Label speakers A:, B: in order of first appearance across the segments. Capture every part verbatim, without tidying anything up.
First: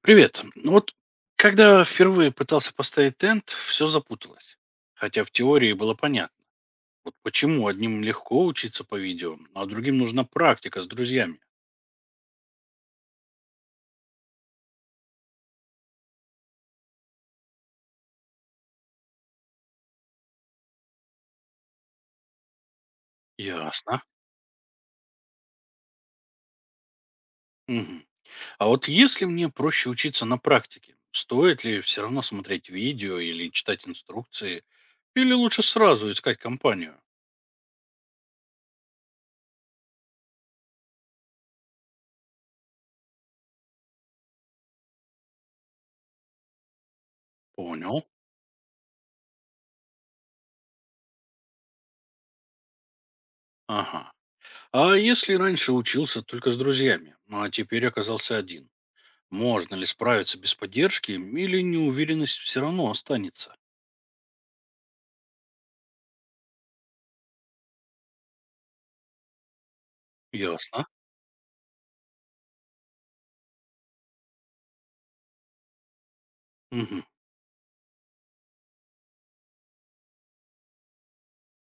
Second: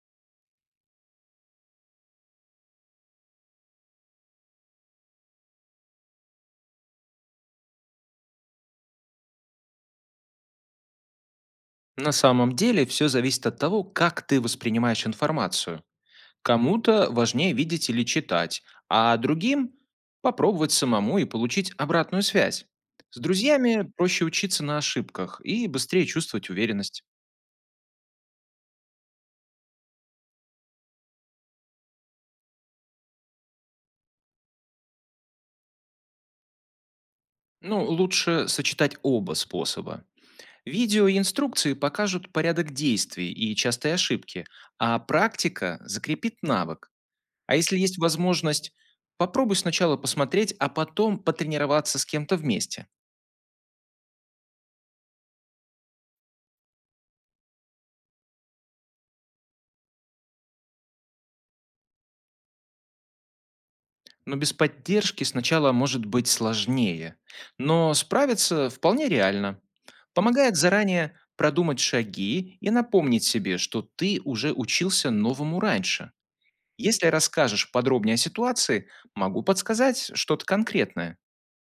A: Привет. Ну Вот когда впервые пытался поставить тент, все запуталось. Хотя в теории было понятно. Вот почему одним легко учиться по видео, а другим нужна практика с друзьями.
B: На самом деле все зависит от того, как ты воспринимаешь информацию. Кому-то важнее видеть или читать, а другим попробовать самому и получить обратную связь. С друзьями
A: Ясно.
B: проще учиться на ошибках и быстрее чувствовать уверенность.
A: Мгм. А вот если мне проще учиться на практике, стоит ли все равно смотреть видео или читать инструкции, или лучше сразу искать компанию?
B: Ну, лучше сочетать оба способа. Видео и инструкции покажут порядок действий и частые ошибки, а практика закрепит навык. А если есть
A: Понял.
B: возможность, попробуй сначала посмотреть, а потом потренироваться с кем-то вместе.
A: Ага. А если раньше учился только с друзьями, а теперь оказался один? Можно ли справиться без поддержки или неуверенность все равно останется?
B: Но без поддержки сначала может быть сложнее, но справиться вполне реально. Помогает
A: Ясно.
B: заранее продумать шаги и напомнить себе, что ты уже учился новому раньше.
A: Мгм.
B: Если расскажешь подробнее о ситуации, могу подсказать что-то конкретное.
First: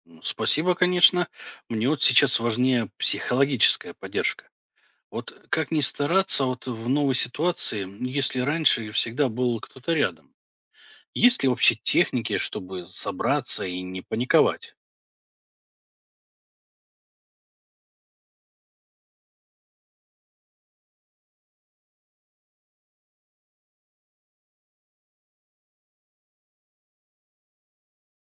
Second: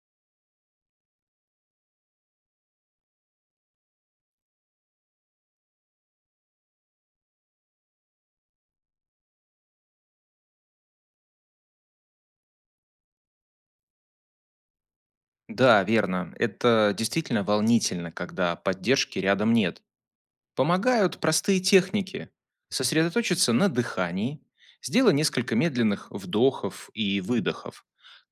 A: Ну, Спасибо, конечно. Мне вот сейчас важнее психологическая поддержка. Вот как не стараться, а вот в новой ситуации, если раньше всегда был кто-то рядом? Есть ли вообще техники, чтобы собраться и не паниковать?
B: Да, верно. Это действительно волнительно, когда поддержки рядом нет. Помогают простые техники. Сосредоточиться на дыхании, сделай несколько медленных вдохов и выдохов.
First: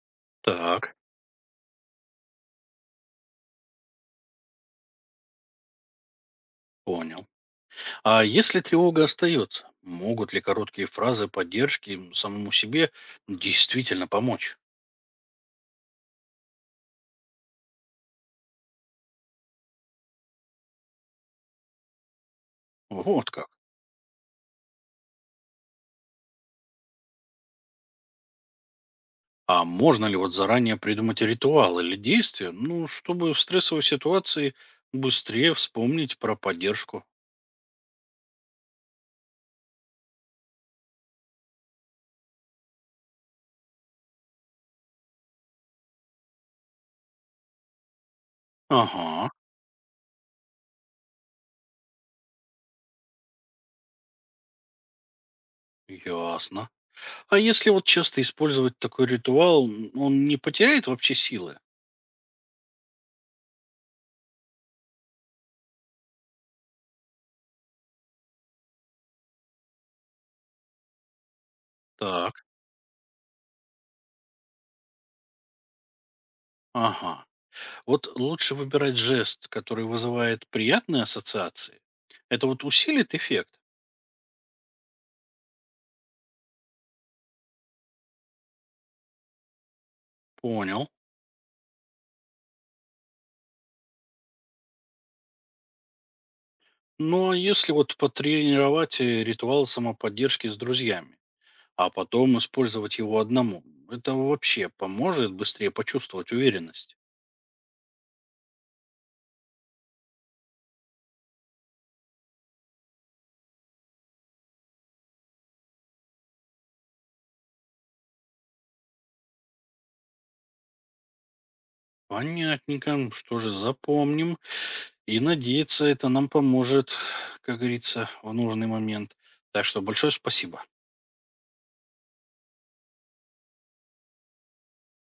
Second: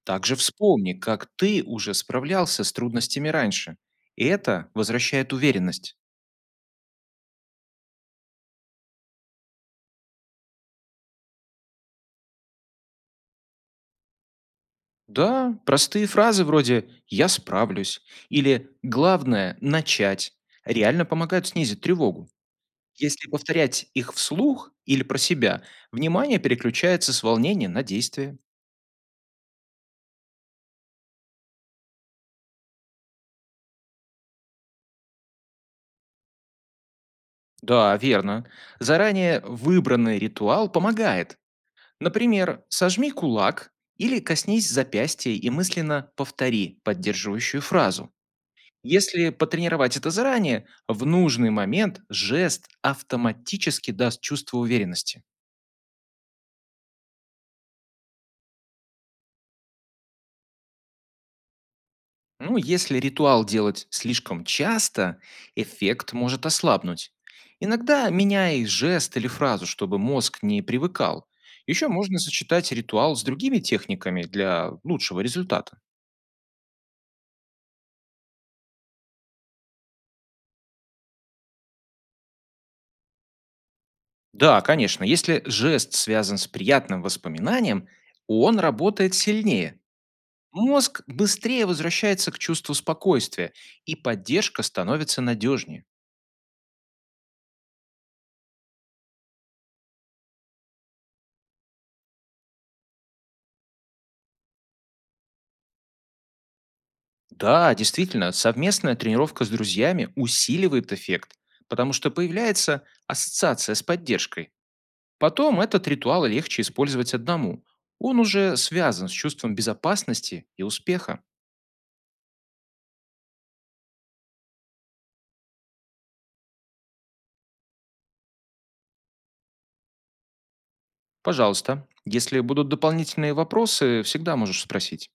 B: Также
A: Так,
B: вспомни, как ты уже справлялся с трудностями раньше. И это возвращает уверенность.
A: понял. А если тревога остается, могут ли короткие фразы поддержки самому себе действительно помочь?
B: Да, простые фразы вроде «я справлюсь» или «главное– начать» реально помогают снизить тревогу. Если
A: Вот как.
B: повторять их вслух или про себя, внимание переключается с волнения на действие.
A: А можно ли вот заранее придумать ритуал или действие, ну, чтобы в стрессовой ситуации быстрее вспомнить про поддержку?
B: Да, верно. Заранее выбранный ритуал помогает. Например, сожми кулак или коснись запястья и мысленно повтори поддерживающую фразу. Если
A: Ага,
B: потренировать это заранее, в нужный момент жест автоматически даст чувство уверенности.
A: ясно. А если вот часто использовать такой ритуал, м, он не потеряет вообще силы?
B: Ну, если ритуал делать слишком часто, эффект может ослабнуть. Иногда меняй жест или фразу, чтобы мозг не привыкал. Еще можно
A: Так,
B: сочетать ритуал с другими техниками для лучшего результата.
A: ага. Вот лучше выбирать жест, который вызывает приятные ассоциации. Это вот усилит эффект?
B: Да, конечно, если жест связан с приятным воспоминанием, он работает сильнее.
A: Понял.
B: Мозг быстрее возвращается к чувству спокойствия, и поддержка становится надежнее.
A: Ну, а если вот потренировать э, ритуал самоподдержки с друзьями? а потом использовать его одному. Это вообще поможет быстрее почувствовать уверенность.
B: Да, действительно, совместная тренировка с друзьями усиливает эффект, потому что появляется ассоциация с поддержкой. Потом этот ритуал легче использовать одному. Он уже связан с чувством безопасности и успеха.
A: Понятненько, что же запомним. И надеяться это нам поможет, как говорится, в нужный момент. Так что большое спасибо.
B: Пожалуйста, если будут дополнительные вопросы, всегда можешь спросить.